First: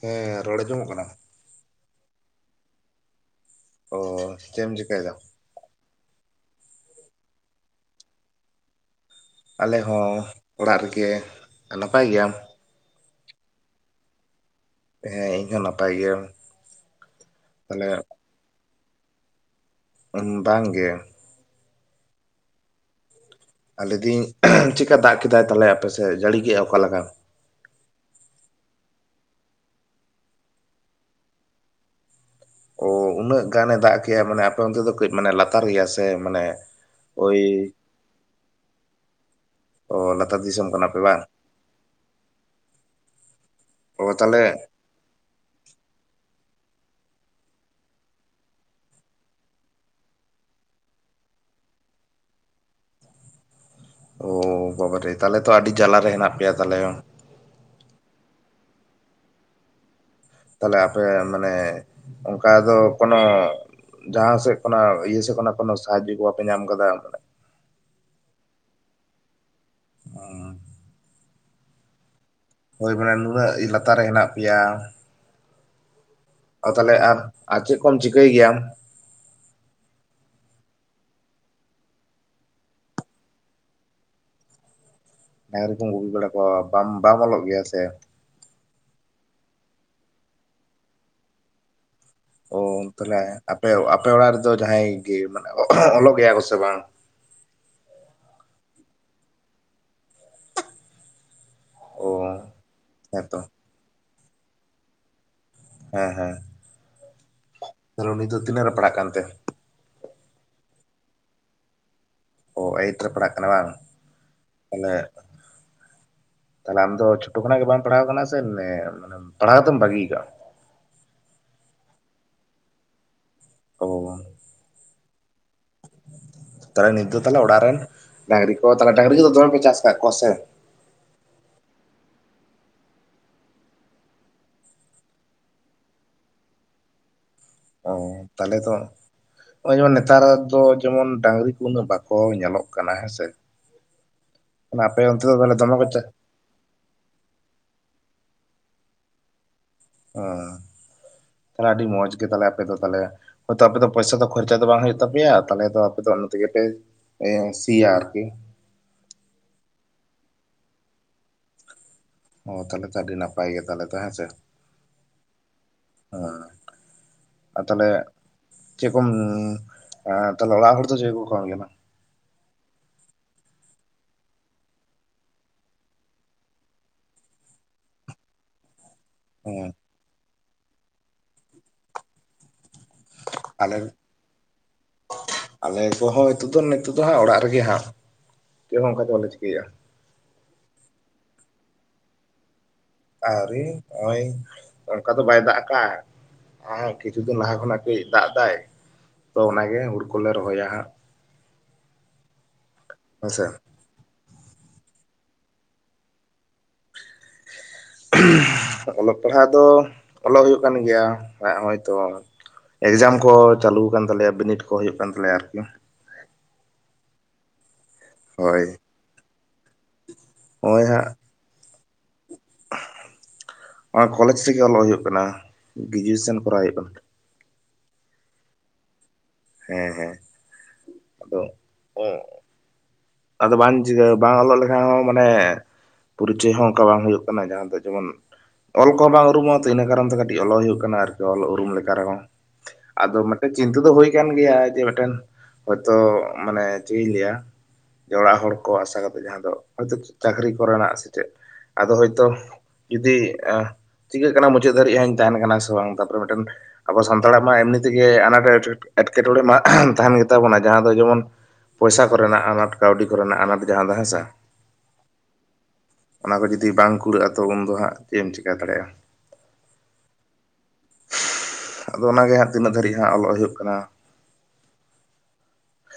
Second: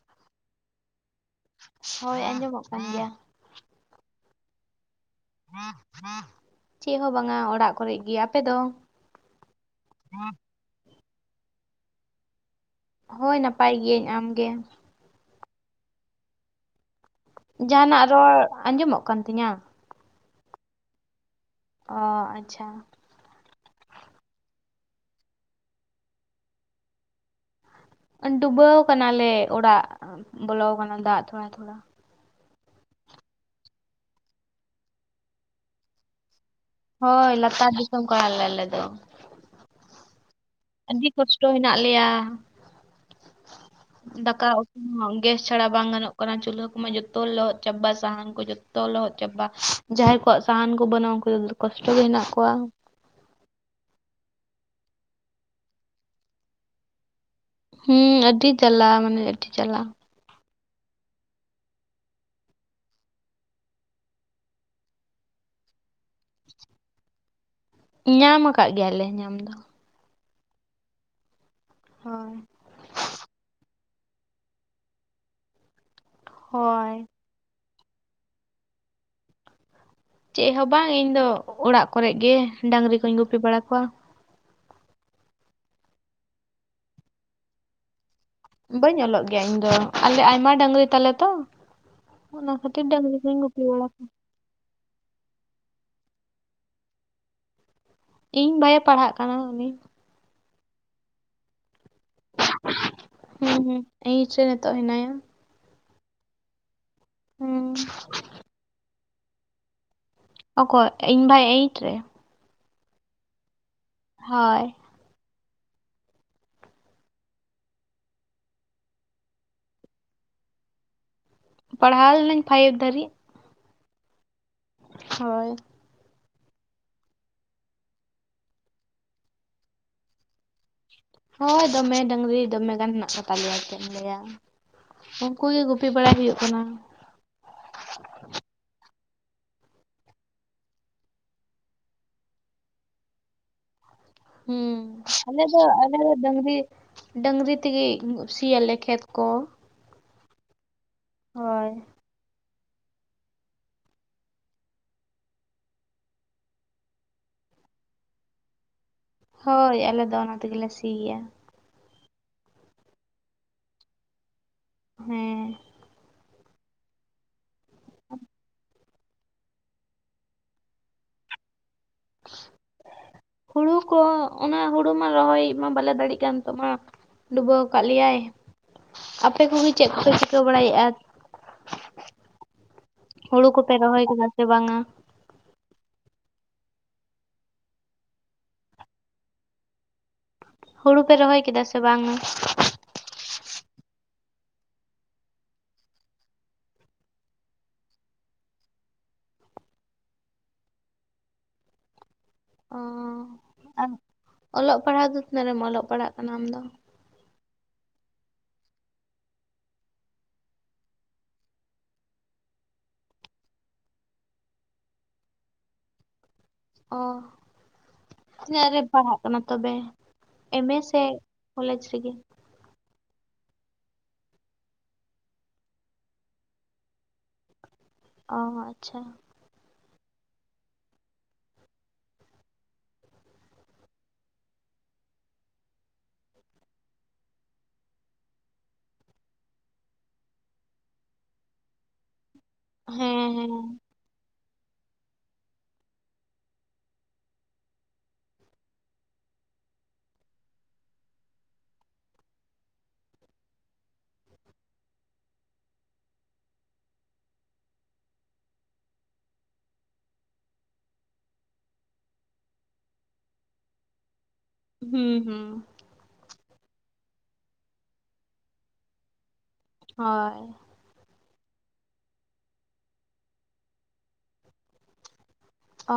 ᱦᱮᱸ ᱨᱚᱲ ᱟᱸᱡᱚᱢᱚᱜ ᱠᱟᱱᱟ? ᱦᱳᱭ ᱟᱸᱡᱚᱢᱚᱜ ᱠᱟᱱ ᱜᱮᱭᱟ ᱾ ᱚ ᱪᱮᱫ ᱮᱢ ᱪᱮᱠᱟᱭ ᱫᱟ? ᱪᱮᱫ ᱦᱚᱸ ᱵᱟᱝᱟ ᱚᱲᱟᱜ ᱠᱚᱨᱮᱜ ᱜᱮ, ᱟᱯᱮ ᱫᱚ? ᱟᱞᱮ ᱦᱚᱸ ᱚᱲᱟᱜ ᱨᱮᱜᱮ, ᱱᱟᱯᱟᱭ ᱜᱮᱭᱟᱢ? ᱦᱳᱭ ᱱᱟᱯᱟᱭ ᱜᱤᱭᱟᱹᱧ, ᱟᱢᱜᱮ? ᱦᱮᱸ ᱤᱧ ᱦᱚᱸ ᱱᱟᱯᱟᱭ ᱜᱮ᱾ ᱛᱟᱦᱞᱮ ᱡᱟᱦᱟᱸᱱᱟᱜ ᱨᱚᱲ ᱟᱸᱡᱚᱢᱚᱜ ᱠᱟᱱ ᱛᱤᱧᱟᱹ? ᱵᱟᱝ ᱜᱮ᱾ ᱚᱻ ᱟᱪᱪᱷᱟ᱾ ᱞᱟᱹᱭ ᱫᱤᱧ ᱪᱮᱠᱟ ᱫᱟᱜ ᱠᱮᱫᱟᱭ ᱛᱟᱞᱦᱮ ᱟᱯᱮ ᱥᱮᱫ ᱡᱟᱹᱲᱤ ᱠᱮᱜ-ᱟᱭ ᱚᱠᱟ ᱞᱮᱠᱟ? ᱰᱩᱵᱟᱹᱣ ᱠᱟᱱᱟ ᱞᱮ ᱚᱲᱟᱜ ᱵᱚᱞᱚᱣ ᱟᱠᱟᱱᱟ ᱫᱟᱜ ᱛᱷᱚᱲᱟ ᱛᱷᱚᱲᱟ᱾ ᱚ ᱩᱱᱟᱹᱜ ᱜᱟᱱᱮ ᱫᱟᱜ ᱠᱮᱜ-ᱟ ᱢᱟᱱᱮ ᱟᱯᱮ ᱚᱱᱛᱮ ᱫᱚ ᱠᱟᱹᱡ ᱢᱟᱱᱮ ᱞᱟᱛᱟᱨ ᱜᱮᱭᱟ ᱥᱮ ᱢᱟᱱᱮ ᱦᱳᱭ ᱳᱭ ᱞᱟᱛᱟᱨ ᱫᱤᱥᱚᱢ ᱠᱟᱱᱟ ᱞᱮ ᱟᱞᱮ ᱫᱚ ᱾ ᱚᱻ ᱞᱟᱛᱟᱨ ᱫᱤᱥᱚᱢ ᱠᱟᱱᱟ ᱯᱮ ᱟᱹᱰᱤ ᱵᱟᱝ ᱠᱚᱥᱴᱚ ᱦᱮᱱᱟᱜ ᱞᱮᱭᱟ ᱾ ᱚ [inaudible] ᱛᱟᱦᱞᱮ ᱫᱟᱠᱟ ᱜᱮᱥ ᱪᱷᱟᱲᱟ ᱵᱟᱝ ᱜᱟᱱᱚᱜ ᱠᱟᱱᱟ, ᱪᱩᱞᱦᱟᱹ ᱠᱚᱢᱟ ᱡᱚᱛᱚ ᱞᱚᱦᱚᱫ ᱪᱟᱵᱟ ᱥᱟᱦᱟᱱ ᱠᱚ ᱡᱚᱛᱚ ᱞᱚᱦᱚᱫ ᱪᱟᱵᱟ᱾ ᱡᱟᱦᱟᱸᱭ ᱠᱚᱣᱟᱜ ᱥᱟᱦᱟᱱ ᱠᱚ ᱵᱟᱹᱱᱩᱜ-ᱟ ᱩᱱᱠᱩ ᱫᱚ ᱠᱚᱥᱴᱚ ᱜᱮ ᱦᱮᱱᱟᱜ ᱠᱚᱣᱟ᱾ ᱚ ᱵᱟᱵᱟᱨᱮ ᱛᱟᱞᱦᱮ ᱛᱚ ᱟᱹᱰᱤ ᱡᱟᱞᱟ ᱨᱮ ᱦᱮᱱᱟᱜ ᱯᱮᱭᱟ ᱛᱟᱞᱦᱮ ᱾ ᱦᱩᱸ ᱟᱹᱰᱤ ᱡᱟᱞᱟ ᱢᱟᱱᱮ ᱟᱹᱰᱤ ᱡᱟᱞᱟ ᱾ ᱛᱟᱦᱞᱮ ᱟᱯᱮ ᱢᱟᱱᱮ ᱚᱝᱠᱟ ᱫᱚ ᱠᱳᱱᱳ ᱡᱟᱦᱟᱸ ᱥᱮᱫ ᱠᱷᱚᱱᱟᱜ ᱤᱭᱟᱹ ᱥᱮᱫ ᱠᱷᱚᱱᱟᱜ ᱠᱳᱱᱳ ᱥᱟᱦᱟᱡᱚ ᱠᱚ ᱵᱟᱯᱮ ᱧᱟᱢ ᱟᱠᱟᱫᱟ ᱚᱝᱠᱟᱱᱟᱜ? ᱧᱟᱢ ᱟᱠᱟᱜ ᱜᱮᱭᱟ ᱞᱮ ᱧᱟᱢ ᱫᱚ ᱾ [unintelligible] ᱦᱚᱭ ᱾ ᱦᱳᱭ ᱢᱟᱱᱮ ᱱᱩᱱᱟᱹᱜ ᱞᱟᱛᱟᱨ ᱨᱮ ᱦᱮᱱᱟᱜ ᱯᱮᱭᱟ ᱚ ᱦᱳᱭ ᱛᱟᱦᱚᱞᱮ ᱟᱨ ᱟᱨ ᱪᱮᱫ ᱠᱚᱢ ᱪᱤᱠᱟᱹᱭ ᱜᱮᱭᱟᱢ? ᱪᱮᱫ ᱦᱚᱸ ᱵᱟᱝ ᱤᱧ ᱫᱚ ᱚᱲᱟᱜ ᱠᱚᱨᱮᱜ ᱜᱮ ᱰᱟᱹᱝᱨᱤ ᱠᱚᱧ ᱜᱩᱯᱤ ᱵᱟᱲᱟ ᱠᱚᱣᱟ᱾ ᱰᱟᱹᱝᱨᱤ ᱠᱚᱢ ᱜᱩᱯᱤ ᱵᱟᱲᱟ ᱠᱚᱣᱟ, ᱵᱟᱢ ᱵᱟᱢ ᱚᱞᱚᱜ ᱜᱮᱭᱟ ᱥᱮ ᱵᱟᱹᱧ ᱚᱞᱚᱜ ᱜᱮᱭᱟ ᱤᱧ ᱫᱚ, ᱟᱞᱮ ᱟᱭᱢᱟ ᱰᱟᱹᱝᱨᱤ ᱛᱟᱞᱮ ᱛᱚ ᱾ ᱚ ᱛᱟᱞᱦᱮ ᱟᱯᱮ ᱵᱟᱲᱟ ᱠᱚᱣᱟ᱾ ᱟᱯᱮ ᱚᱲᱟᱜ ᱨᱮᱫᱚ ᱡᱟᱦᱟᱸᱭ ᱜᱮ ᱢᱟᱱᱮ ᱚᱞᱚᱜ ᱜᱮᱭᱟ ᱠᱚ ᱥᱮ ᱵᱟᱝ? ᱤᱧ ᱵᱟᱷᱭᱮ ᱯᱟᱲᱦᱟᱜ ᱠᱟᱱᱟ ᱩᱱᱤ ᱾ ᱚ ᱦᱮᱸᱛᱚ ᱦᱮᱸ ᱦᱩᱸ ᱮᱸᱭᱤᱴ ᱨᱮ ᱱᱤᱛᱚᱜ ᱦᱮᱱᱟᱭᱟ᱾ ᱦᱮᱸ ᱦᱮᱸ ᱾ ᱦᱩᱸ ᱛᱟᱞᱦᱮ ᱩᱱᱤ ᱫᱚ ᱛᱤᱱᱟᱹᱜ ᱨᱮᱭ ᱯᱟᱲᱟᱜ ᱠᱟᱱ ᱛᱮ? ᱚᱠᱚᱭ? ᱤᱧ ᱵᱷᱟᱭ ᱮᱭᱤᱴ ᱨᱮ ᱾ ᱚ, ᱮᱭᱤᱴ ᱨᱮᱭ ᱯᱟᱲᱟᱜ ᱠᱟᱱᱟ ᱵᱟᱝ? ᱦᱚᱭ ᱾ ᱢᱟᱱᱮ ᱛᱟᱞᱦᱮ ᱟᱢ ᱫᱚ ᱪᱷᱳᱴᱳ ᱠᱷᱚᱱᱟᱜ ᱜᱮ ᱵᱟᱢ ᱯᱟᱲᱦᱟᱣ ᱠᱟᱱᱟ ᱥᱮ ᱮᱸ ᱢᱟᱱᱮ ᱯᱟᱲᱦᱟᱣ ᱫᱚᱢ ᱵᱟᱹᱜᱤᱭ ᱠᱟᱜ-ᱟ? ᱯᱟᱲᱦᱟᱣ ᱞᱤᱱᱟᱹᱧ ᱯᱷᱟᱭᱤᱵ ᱫᱷᱟᱹᱨᱤᱜ ᱾ ᱚᱻ ᱦᱚᱭ ᱾ ᱛᱟᱞᱦᱮ ᱱᱤᱛ ᱫᱚ ᱛᱟᱞᱦᱮ ᱚᱲᱟᱜ ᱨᱮᱱ ᱰᱟᱹᱝᱨᱤ ᱠᱚ ᱛᱮ ᱰᱟᱹᱝᱨᱤ ᱠᱚᱫᱚ ᱫᱚᱢᱮ ᱯᱮ ᱪᱟᱥ ᱠᱟᱜ ᱠᱚᱣᱟ ᱥᱮ? ᱦᱳᱭ ᱫᱚᱢᱮ ᱰᱟᱹᱝᱨᱤ ᱫᱚᱢᱮ ᱜᱟᱱ ᱦᱮᱱᱟᱜ ᱠᱚ ᱛᱟᱞᱮᱭᱟ ᱪᱮᱫ ᱮᱢ ᱞᱟᱹᱭᱟ ᱾ ᱩᱱᱠᱩ ᱜᱮ ᱜᱩᱯᱤ ᱵᱟᱲᱟᱭ ᱦᱩᱭᱩᱜ ᱠᱟᱱᱟ᱾ ᱚ, ᱛᱟᱞᱦᱮ ᱫᱚ ᱱᱚᱜ-ᱚᱭ ᱡᱮᱢᱚᱱ ᱱᱮᱛᱟᱨ ᱫᱚ ᱛᱚ ᱡᱮᱢᱚᱱ ᱰᱟᱹᱝᱨᱤ ᱠᱚ ᱩᱱᱟᱹᱜ ᱵᱟᱠᱚ ᱧᱮᱞᱚᱜ ᱠᱟᱱᱟ ᱦᱮᱸ ᱥᱮ ᱾ ᱦᱩᱸ ᱟᱞᱮ ᱫᱚ ᱫᱚᱢᱮ ᱠᱚ ᱟᱞᱮ ᱪᱟ ᱫᱚ ᱰᱟᱹᱝᱨᱤ ᱰᱟᱹᱝᱨᱤ ᱛᱮᱜᱤ ᱥᱤᱭᱟᱞᱮ ᱠᱷᱮᱛ ᱠᱚ ᱾ ᱚ [inaudible] ᱛᱟᱦᱞᱮ ᱦᱳᱭ ᱟᱰᱤ ᱢᱚᱡᱽ ᱜᱮ ᱛᱟᱦᱚᱞᱮ ᱟᱯ ᱟᱯᱮ ᱫᱚ ᱛᱟᱦᱚᱞᱮ ᱦᱚᱭᱛᱳ ᱟᱯᱮ ᱫᱚ ᱯᱚᱭᱥᱟ ᱫᱚ ᱠᱷᱚᱨᱪᱟ ᱫᱚ ᱵᱟᱝ ᱦᱩᱭᱩᱜ ᱛᱟᱯᱮᱭᱟ, ᱛᱟᱦᱚᱞᱮ ᱫᱚ ᱟᱯᱮ ᱫᱚ ᱚᱱᱟ ᱛᱮᱜᱮ ᱯᱮ ᱮᱸ ᱥᱤᱭᱟ ᱟᱨ ᱠᱤ ᱾ ᱦᱳᱭ ᱟᱞᱮ ᱫᱚ ᱚᱱᱟ ᱛᱮᱜᱮᱞᱮ ᱥᱤᱭᱟ ᱾ ᱚ ᱛᱟᱦᱚᱞᱮ ᱛᱚ ᱟᱹᱰᱤ ᱱᱟᱯᱟᱭ ᱜᱮ ᱛᱟᱦᱚᱞᱮ ᱛᱚ ᱦᱮᱸᱥᱮ ᱾ ᱦᱮᱸ ᱾ ᱚ ᱟᱨ ᱛᱟᱦᱚᱞᱮ ᱪᱮᱠᱚᱢ ᱮᱸ ᱛᱟᱦᱚᱞᱮ ᱚᱲᱟᱜ ᱦᱚᱲ ᱫᱚ ᱪᱮᱫ ᱠᱚ ᱠᱟᱹᱢᱤ ᱠᱟᱱᱟ? [inaudible] ᱦᱩᱲᱩ ᱠᱚ ᱚᱱᱟ ᱦᱩᱲᱩ ᱢᱟ ᱨᱚᱦᱚᱭ ᱢᱟ ᱵᱟᱞᱮ ᱫᱟᱲᱮᱜ ᱠᱟᱱ ᱱᱤᱛᱚᱜ ᱢᱟ ᱰᱩᱵᱟᱣ ᱟᱠᱟᱜ ᱞᱮᱭᱟᱭ ᱾ ᱟᱯᱮ ᱦᱮᱸ ᱠᱚᱜᱮ ᱪᱮᱫ ᱠᱚᱯᱮ ᱪᱤᱠᱟᱹ ᱵᱟᱲᱟᱭᱮᱜᱼᱟ? ᱦᱩᱲᱩ ᱠᱚᱯᱮ ᱟᱞᱮ ᱨᱚᱦᱚᱭ ᱠᱮᱫᱟ ᱥᱮ ᱵᱟᱝᱟ? ᱟᱞᱮ ᱠᱚᱦᱚᱸ ᱱᱤᱛᱚᱜ ᱫᱚ ᱱᱤᱛᱚᱜ ᱫᱚ ᱦᱟᱸᱜ ᱚᱲᱟᱜ ᱨᱮᱜᱮ ᱦᱟᱸᱜ ᱪᱮᱫ ᱦᱚᱸ ᱚᱱᱠᱟ ᱫᱚ ᱵᱟᱞᱮ ᱪᱤᱠᱟᱹᱭᱮᱜᱼᱟ᱾ ᱦᱩᱲᱩ ᱯᱮ ᱨᱚᱦᱚᱭ ᱠᱮᱫᱟ ᱥᱮ ᱵᱟᱝ? ᱟᱹᱣᱨᱤ ᱱᱚᱜᱼᱚᱭ ᱚᱱᱠᱟ ᱫᱚ ᱵᱟᱭ ᱫᱟᱜ ᱟᱠᱟᱜᱼᱟ ᱦᱮᱸ ᱠᱤᱪᱷᱩ ᱫᱤᱱ ᱞᱟᱦᱟ ᱠᱷᱚᱱᱟᱜ ᱠᱟᱹᱡ ᱫᱟᱜ ᱮᱫᱟᱭ ᱛᱚ ᱚᱱᱟᱜᱮ ᱦᱩᱲᱩ ᱠᱚᱞᱮ ᱨᱚᱦᱚᱭᱟ ᱦᱟᱸᱜ ᱾ ᱚ ᱦᱮᱸᱥᱮ ᱟᱨ ᱚᱞᱚᱜ ᱯᱟᱲᱦᱟᱣ ᱫᱚ ᱛᱤᱱᱟᱹᱜ ᱨᱮᱢ ᱚᱞᱚᱜ ᱯᱟᱲᱦᱟᱜ ᱠᱟᱱᱟ ᱟᱢᱫᱚ? ᱚᱞᱚᱜ ᱯᱟᱲᱦᱟᱣ ᱫᱚ ᱚᱞᱚᱜ ᱦᱩᱭᱩᱜ ᱠᱟᱱ ᱜᱮᱭᱟ ᱮ ᱦᱚᱜᱚᱭ ᱛᱚ ᱮᱠᱡᱟᱢ ᱠᱚ ᱪᱟᱹᱞᱩ ᱟᱠᱟᱱ ᱛᱟᱞᱮᱭᱟ, ᱵᱤᱱᱤᱰ ᱠᱚ ᱦᱩᱭᱩᱜ ᱠᱟᱱ ᱛᱟᱞᱮᱭᱟ ᱟᱨᱠᱤ ᱾ ᱚ ᱦᱳᱭ ᱛᱤᱱᱟᱹᱜ ᱨᱮᱢ ᱯᱟᱲᱦᱟᱜ ᱠᱟᱱᱟ ᱛᱚᱵᱮ ᱮᱢ ᱮ ᱥᱮ ᱠᱚᱞᱮᱡᱽ ᱨᱮᱜᱮ? ᱱᱚᱜ-ᱚᱭ ᱠᱚᱞᱮᱡᱽ ᱥᱮᱜᱮ ᱚᱞᱚᱜ ᱦᱩᱭᱩᱜ ᱠᱟᱱᱟ, ᱜᱨᱮᱡᱩᱭᱮᱥᱚᱱ ᱠᱚᱨᱟᱣ ᱦᱩᱭᱩᱜ ᱠᱟᱱᱟ ᱾ ᱚᱦᱚ ᱟᱪᱪᱷᱟ ᱾ ᱦᱮᱸ ᱦᱮᱸ ᱟᱫᱚ ᱚᱸ ᱟᱫᱚ ᱵᱟᱝ ᱪᱤᱠᱟᱹ ᱵᱟᱝ ᱚᱞᱚᱜ ᱞᱮᱠᱷᱟᱱ ᱦᱚᱸ ᱢᱟᱱᱮ ᱯᱚᱨᱤᱪᱚᱭ ᱦᱚᱸ ᱚᱱᱠᱟ ᱵᱟᱝ ᱦᱩᱭᱩᱜ ᱠᱟᱱᱟ ᱡᱟᱦᱟᱸ ᱫᱚ ᱡᱮᱢᱚᱱ ᱚᱞ ᱠᱚᱦᱚᱸ ᱵᱟᱝ ᱩᱨᱩᱢᱚᱜ-ᱟ ᱛᱚ ᱤᱱᱟᱹ ᱠᱟᱨᱚᱱ ᱛᱮ ᱠᱟᱹᱴᱤᱡ ᱚᱞᱚᱜ ᱦᱩᱭᱩᱜ ᱠᱟᱱᱟ ᱟᱨᱠᱤ ᱚᱞ ᱩᱨᱩᱢ ᱞᱮᱠᱟ ᱨᱮᱦᱚᱸ ᱾ ᱟᱫᱚ ᱦᱮᱸ ᱢᱤᱫᱴᱮᱡ ᱦᱮᱸ ᱪᱤᱱᱛᱟᱹ ᱫᱚ ᱦᱩᱭ ᱠᱟᱱ ᱜᱮᱭᱟ ᱡᱮ ᱢᱤᱫᱴᱮᱱ ᱦᱚᱭᱛᱳ ᱢᱟᱱᱮ ᱪᱮᱫ ᱤᱧ ᱞᱟᱹᱭᱟ ᱚᱲᱟᱜ ᱦᱚᱲ ᱠᱚ ᱟᱥᱟ ᱠᱟᱛᱮ ᱡᱟᱦᱟᱸ ᱫᱚ ᱦᱚᱭᱛᱳ ᱪᱟᱹᱠᱨᱤ ᱠᱚᱨᱮᱱᱟᱜ ᱥᱮᱪᱮᱫ ᱟᱫᱚ ᱦᱚᱭ ᱛᱚ ᱡᱩᱫᱤ ᱮ ᱪᱤᱠᱟᱹᱜ ᱠᱟᱱᱟ ᱢᱩᱪᱟᱹᱫ ᱫᱷᱟᱹᱨᱤᱡ ᱦᱟᱜ ᱤᱧ ᱛᱟᱦᱮᱱ ᱠᱟᱱᱟ ᱥᱮ ᱵᱟᱝ ᱛᱟᱨᱯᱚᱨᱮ ᱢᱤᱫᱴᱮᱱ ᱟᱵᱚ ᱥᱟᱱᱛᱟᱲᱟᱜ ᱢᱟ ᱮᱢᱱᱤ ᱛᱮᱜᱮ ᱟᱱᱟᱴ ᱮᱸᱴᱠᱮᱴᱚᱬᱮ ᱢᱟ ᱛᱟᱦᱮᱱ ᱜᱮᱛᱟ ᱵᱚᱱᱟ ᱡᱟᱦᱟᱸ ᱫᱚ ᱡᱮᱢᱚᱱ ᱯᱚᱭᱥᱟ ᱠᱚᱨᱮᱱᱟᱜ ᱟᱱᱟᱴ ᱠᱟᱹᱣᱰᱤ ᱠᱚᱨᱮᱱᱟᱜ ᱟᱱᱟᱴ ᱡᱟᱦᱟᱸ ᱫᱚ ᱦᱮᱸᱥᱟ ᱾ ᱦᱢ ᱦᱢ ᱾ ᱚᱱᱟ ᱠᱚ ᱡᱩᱫᱤ ᱵᱟᱝ ᱠᱩᱲᱟᱹᱜᱼᱟ ᱛᱚ ᱩᱱᱫᱚ ᱦᱟᱸᱜ ᱪᱮᱫ ᱮᱢ ᱪᱮᱟᱹ ᱫᱟᱲᱮᱭᱟᱜᱼᱟ ᱾ ᱦᱳᱭ ᱾ ᱟᱫᱚ ᱚᱱᱟ ᱜᱮ ᱦᱟᱸᱜ ᱛᱤᱱᱟᱹᱜ ᱫᱷᱟᱹᱨᱤᱡ ᱦᱟᱸᱜ ᱚᱞᱚᱜ ᱦᱩᱭᱩᱜ ᱠᱟᱱᱟ ᱾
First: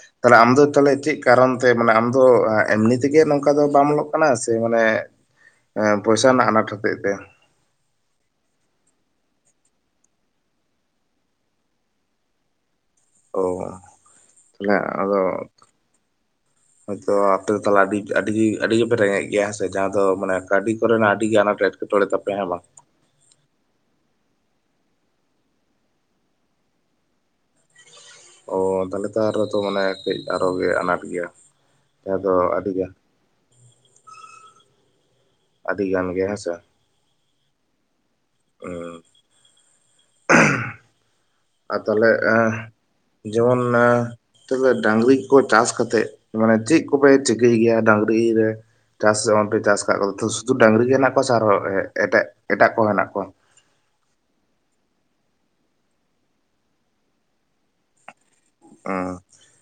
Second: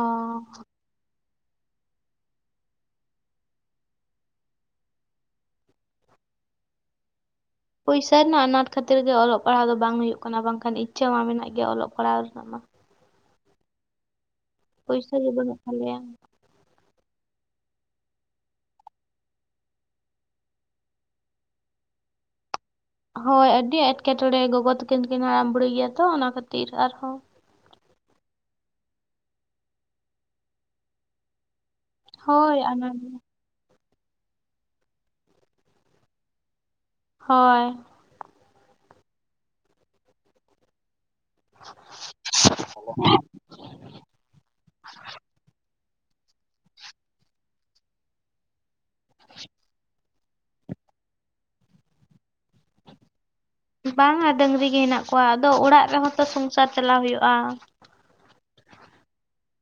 ᱚ ᱛᱟᱦᱚᱞᱮ ᱟᱢ ᱫᱚ ᱛᱟᱦᱚᱞᱮ ᱪᱮᱫ ᱠᱟᱨᱚᱱ ᱛᱮ ᱢᱟᱱᱮ ᱟᱢ ᱫᱚ ᱮᱢᱱᱤ ᱛᱮᱜᱮ ᱱᱚᱝᱠᱟ ᱫᱚ ᱵᱟᱢ ᱚᱞᱚᱜ ᱠᱟᱱᱟ ᱥᱮ ᱢᱟᱱᱮ ᱮᱸ ᱯᱚᱭᱥᱟ ᱨᱮᱱᱟᱜ ᱟᱱᱟᱴ ᱦᱚᱛᱮᱡ ᱛᱮ? ᱯᱚᱭᱥᱟ ᱨᱮᱱᱟᱜ ᱟᱱᱟᱴ ᱠᱷᱟᱹᱛᱤᱨ ᱜᱮ ᱚᱞᱚᱜ ᱯᱟᱲᱦᱟᱣ ᱫᱚ ᱵᱟᱝ ᱦᱩᱭᱩᱜ ᱠᱟᱱᱟ ᱵᱟᱝᱠᱷᱟᱱ ᱤᱪᱪᱷᱟᱹ ᱢᱟ ᱢᱮᱱᱟᱜ ᱜᱮᱭᱟ ᱚᱞᱚᱜ ᱯᱟᱲᱦᱟᱣ ᱨᱮᱱᱟᱜ ᱢᱟ ᱾ ᱚ ᱯᱚᱭᱥᱟ ᱜᱮ ᱛᱟᱦᱚᱞᱮ ᱵᱟᱹᱱᱩᱜ ᱛᱟᱞᱮᱭᱟ ᱟᱫᱚ ᱦᱚᱭ ᱛᱚ ᱟᱯᱮ ᱫᱚ ᱛᱟᱦᱚᱞᱮ ᱟᱹᱰᱤ ᱟᱹᱰᱤ ᱟᱹᱰᱤ ᱜᱮᱯᱮ ᱨᱮᱸᱜᱮᱡ ᱜᱮᱭᱟ ᱦᱮᱸᱥᱮ ᱡᱟᱦᱟᱸ ᱫᱚ ᱢᱟᱱᱮ ᱠᱟᱹᱰᱤ ᱠᱚᱨᱮᱱᱟᱜ ᱟᱹᱰᱤ ᱜᱮ ᱟᱱᱟᱴ ᱮᱴ ᱴᱚᱲᱮ ᱛᱟᱯᱮ ᱦᱮᱸ ᱵᱟᱝ? ᱦᱳᱭ ᱟᱹᱰᱤ ᱮᱴᱠᱮᱴᱚᱬᱮ ᱜᱚᱜᱚ ᱛᱟᱹᱠᱤᱱ ᱠᱤᱱ ᱦᱟᱲᱟᱢ ᱵᱩᱲᱤ ᱜᱮᱭᱟ ᱛᱚ ᱚᱱᱟ ᱠᱷᱟᱹᱛᱤᱨ ᱟᱨᱦᱚᱸ ᱾ ᱚ ᱛᱟᱦᱚᱞᱮ ᱛᱚ ᱟᱨ ᱛᱚ ᱢᱟᱱᱮ ᱠᱟᱹᱡ ᱟᱨᱚ ᱜᱮ ᱟᱱᱟᱴ ᱜᱮᱭᱟ ᱾ ᱦᱳᱭ ᱟᱱᱟᱴ ᱜᱮ ᱾ ᱟᱹᱰᱤᱜᱟᱱ ᱜᱮ ᱦᱮᱸᱥᱮ ᱾ ᱦᱳᱭ ᱾ [unintelligible] ᱟᱨ ᱛᱟᱦᱚᱞᱮ ᱮᱸ ᱡᱮᱢᱚᱱ ᱛᱟᱦᱚᱞᱮ ᱰᱟᱝᱨᱤ ᱠᱚ ᱪᱟᱥ ᱠᱟᱛᱮᱫ ᱢᱟᱱᱮ ᱪᱮᱫ ᱠᱚᱯᱮ ᱪᱤᱠᱟᱹᱭ ᱜᱮᱭᱟ ᱰᱟᱝᱨᱤ ᱨᱮ? ᱪᱟᱥ [unintelligible] ᱯᱮ ᱪᱟᱥ ᱟᱠᱟᱫ ᱠᱚᱣᱟ ᱥᱩᱫᱷᱩ ᱰᱟᱹᱝᱨᱤ ᱜᱮ ᱦᱮᱱᱟᱜ ᱠᱚᱣᱟ ᱥᱮ ᱟᱨᱦᱚᱸ ᱮᱴᱟᱜ-ᱮᱴᱟᱜ ᱠᱚ ᱦᱮᱱᱟᱜ ᱠᱚᱣᱟ? ᱵᱟᱝᱟ ᱰᱟᱹᱝᱨᱤ ᱜᱮ ᱦᱮᱱᱟᱜ ᱠᱚᱣᱟ ᱟᱫᱚ ᱚᱲᱟᱜ ᱨᱮᱦᱚᱸ ᱛᱚ ᱥᱚᱝᱥᱟᱨ ᱪᱟᱞᱟᱣ ᱦᱩᱭᱩᱜᱼᱟ᱾ ᱮᱸᱻ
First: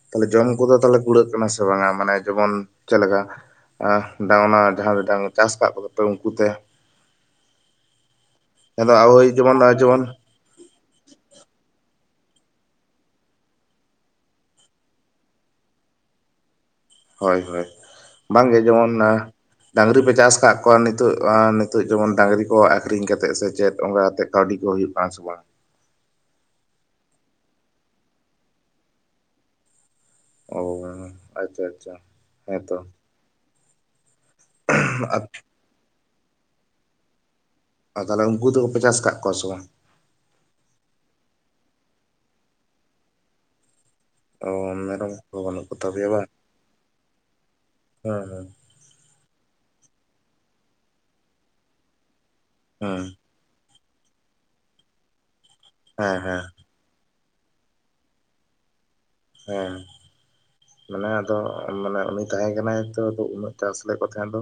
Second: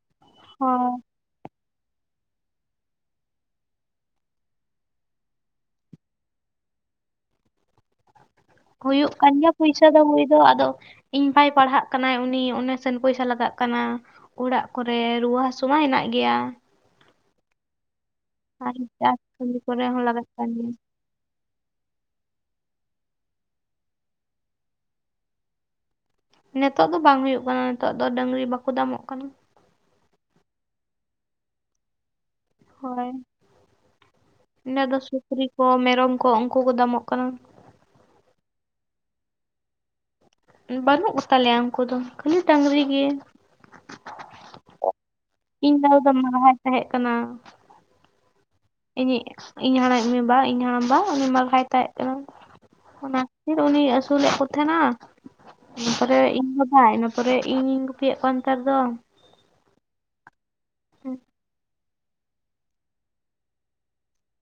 ᱛᱟᱦᱞᱮ ᱡᱚᱢ ᱠᱚᱫᱚ ᱦᱳᱭ ᱛᱟᱦᱞᱮ ᱠᱩᱲᱟᱹᱜ ᱠᱟᱱᱟ ᱥᱮ ᱵᱟᱝᱟ? ᱢᱟᱱᱮ ᱡᱮᱢᱚᱱ ᱪᱮ ᱞᱮᱠᱟ [unintelligible] ᱚᱱᱟ ᱡᱟᱦᱟᱸ ᱰᱟᱝ ᱪᱟᱥ ᱠᱟᱜ ᱠᱚᱫᱚ ᱯᱮ ᱩᱱᱠᱩ ᱛᱮ? ᱟᱫᱚ ᱦᱩᱭᱩᱜ ᱳᱭ ᱠᱟᱱ ᱜᱮᱭᱟ ᱡᱮᱢᱚᱱ ᱯᱚᱭᱥᱟ ᱫᱚ ᱡᱮᱢᱚᱱ ᱫᱚ ᱟᱫᱚ ᱤᱧ ᱵᱟᱭ ᱯᱟᱲᱦᱟᱜ ᱠᱟᱱᱟᱭ ᱩᱱᱤ ᱚᱱᱮ ᱥᱮᱱ ᱯᱚᱭᱥᱟ ᱞᱟᱜᱟᱜ ᱠᱟᱱᱟ᱾ ᱚᱲᱟᱜ ᱠᱚᱨᱮ ᱨᱩᱣᱟᱹ ᱦᱟᱹᱥᱩ ᱢᱟ ᱦᱮᱱᱟᱜ ᱜᱮᱭᱟ᱾ ᱦᱳᱭ ᱦᱳᱭ ᱵᱟᱝ ᱜᱮ ᱟᱨ ᱡᱮᱢᱚᱱ ᱪᱟᱥ ᱠᱟᱹᱢᱤ ᱠᱚᱨᱮ ᱰᱟᱝᱨᱤ ᱦᱚᱸ ᱯᱮ ᱞᱟᱜᱟᱜ ᱪᱟᱥ ᱠᱟᱱ ᱟᱠᱟᱫ ᱜᱮᱭᱟ ᱠᱚᱣᱟ ᱱᱤᱛᱚᱜ- ᱱᱤᱛᱚᱜ ᱡᱮᱢᱚᱱ ᱰᱟᱝᱨᱤ ᱠᱚ ᱟᱠᱷᱨᱤᱧ ᱠᱟᱛᱮᱜ ᱥᱮ ᱪᱮᱫ ᱚᱱᱠᱟ ᱠᱟᱛᱮᱜ ᱠᱟᱹᱣᱰᱤ ᱠᱚ ᱦᱩᱭᱩᱜ ᱠᱟᱱᱟ ᱥᱮ ᱵᱟᱝ? ᱱᱤᱛᱚᱜ ᱫᱚ ᱵᱟᱝ ᱦᱩᱭᱩᱜ ᱠᱟᱱᱟ ᱱᱤᱛᱚᱜ ᱫᱚ ᱰᱟᱹᱝᱨᱤ ᱵᱟᱠᱚ ᱫᱟᱢᱚᱜ ᱠᱟᱱᱟ᱾ ᱚ ᱟᱪᱪᱷᱟ, ᱟᱪᱪᱷᱟ ᱦᱮᱸᱛᱚ᱾ ᱤᱱᱟᱹ ᱫᱚ ᱥᱩᱠᱨᱤ ᱠᱚ ᱢᱮᱨᱚᱢ ᱠᱚ ᱩᱱᱠᱩ ᱠᱚ ᱫᱟᱢᱚᱜ ᱠᱟᱱᱟ᱾ ᱛᱟᱦᱚᱞᱮ ᱩᱱᱠᱩ ᱫᱚ ᱯᱮ ᱪᱟᱥ ᱟᱠᱟᱫ ᱠᱚᱣᱟ ᱥᱮ ᱵᱟᱝ? ᱵᱟᱹᱱᱩᱜ ᱠᱚᱛᱟ ᱞᱮᱭᱟ ᱩᱱᱠᱩ ᱫᱚ ᱠᱷᱟᱹᱞᱤ ᱰᱟᱹᱝᱨᱤ ᱜᱮ᱾ ᱚ ᱢᱮᱨᱚᱢ ᱠᱚ ᱵᱟᱹᱱᱩᱜ ᱤᱧ ᱵᱷᱟᱭ ᱠᱚᱛᱟᱯᱮᱭᱟ ᱫᱚ ᱵᱟᱝ ᱢᱟᱨᱟᱦᱟᱭ ᱛᱟᱦᱮᱸᱠᱟᱱᱟ᱾ ᱦᱮᱸ, ᱦᱮᱸ᱾ ᱤᱧᱤᱡ ᱤᱧ [unintelligible] ᱢᱮ ᱵᱟ ᱤᱧ ᱦᱟᱲᱟᱢ ᱵᱟ ᱩᱱᱤ ᱵᱟ ᱵᱟᱭ ᱛᱟᱦᱮᱸᱫ ᱠᱟᱱᱟ ᱦᱮᱸ ᱾ᱚᱱᱟ ᱯᱷᱤᱨ ᱩᱱᱤ ᱟᱹᱥᱩᱞᱮᱫ ᱠᱚ ᱛᱟᱦᱮᱱᱟ ᱤᱱᱟ ᱦᱮᱸ ᱯᱚᱨᱮ ᱦᱮᱸ ᱤᱧ ᱦᱮᱸ ᱤᱱᱟᱹ ᱯᱚᱨᱮ ᱤᱧ-ᱤᱧ ᱜᱩᱯᱤᱭᱮᱫ ᱠᱚᱣᱟ ᱱᱮᱛᱟᱨ ᱫᱚ᱾ ᱦᱮᱸ, ᱢᱟᱱᱮ ᱟᱫᱚ ᱢᱟᱱᱮ ᱩᱱᱤ ᱛᱟᱦᱮᱸ ᱠᱟᱱᱟᱭ ᱛᱚ ᱩᱱᱟᱹᱜ ᱪᱟᱥ ᱞᱮᱫ ᱠᱚ ᱛᱟᱦᱮᱸᱫ ᱫᱚ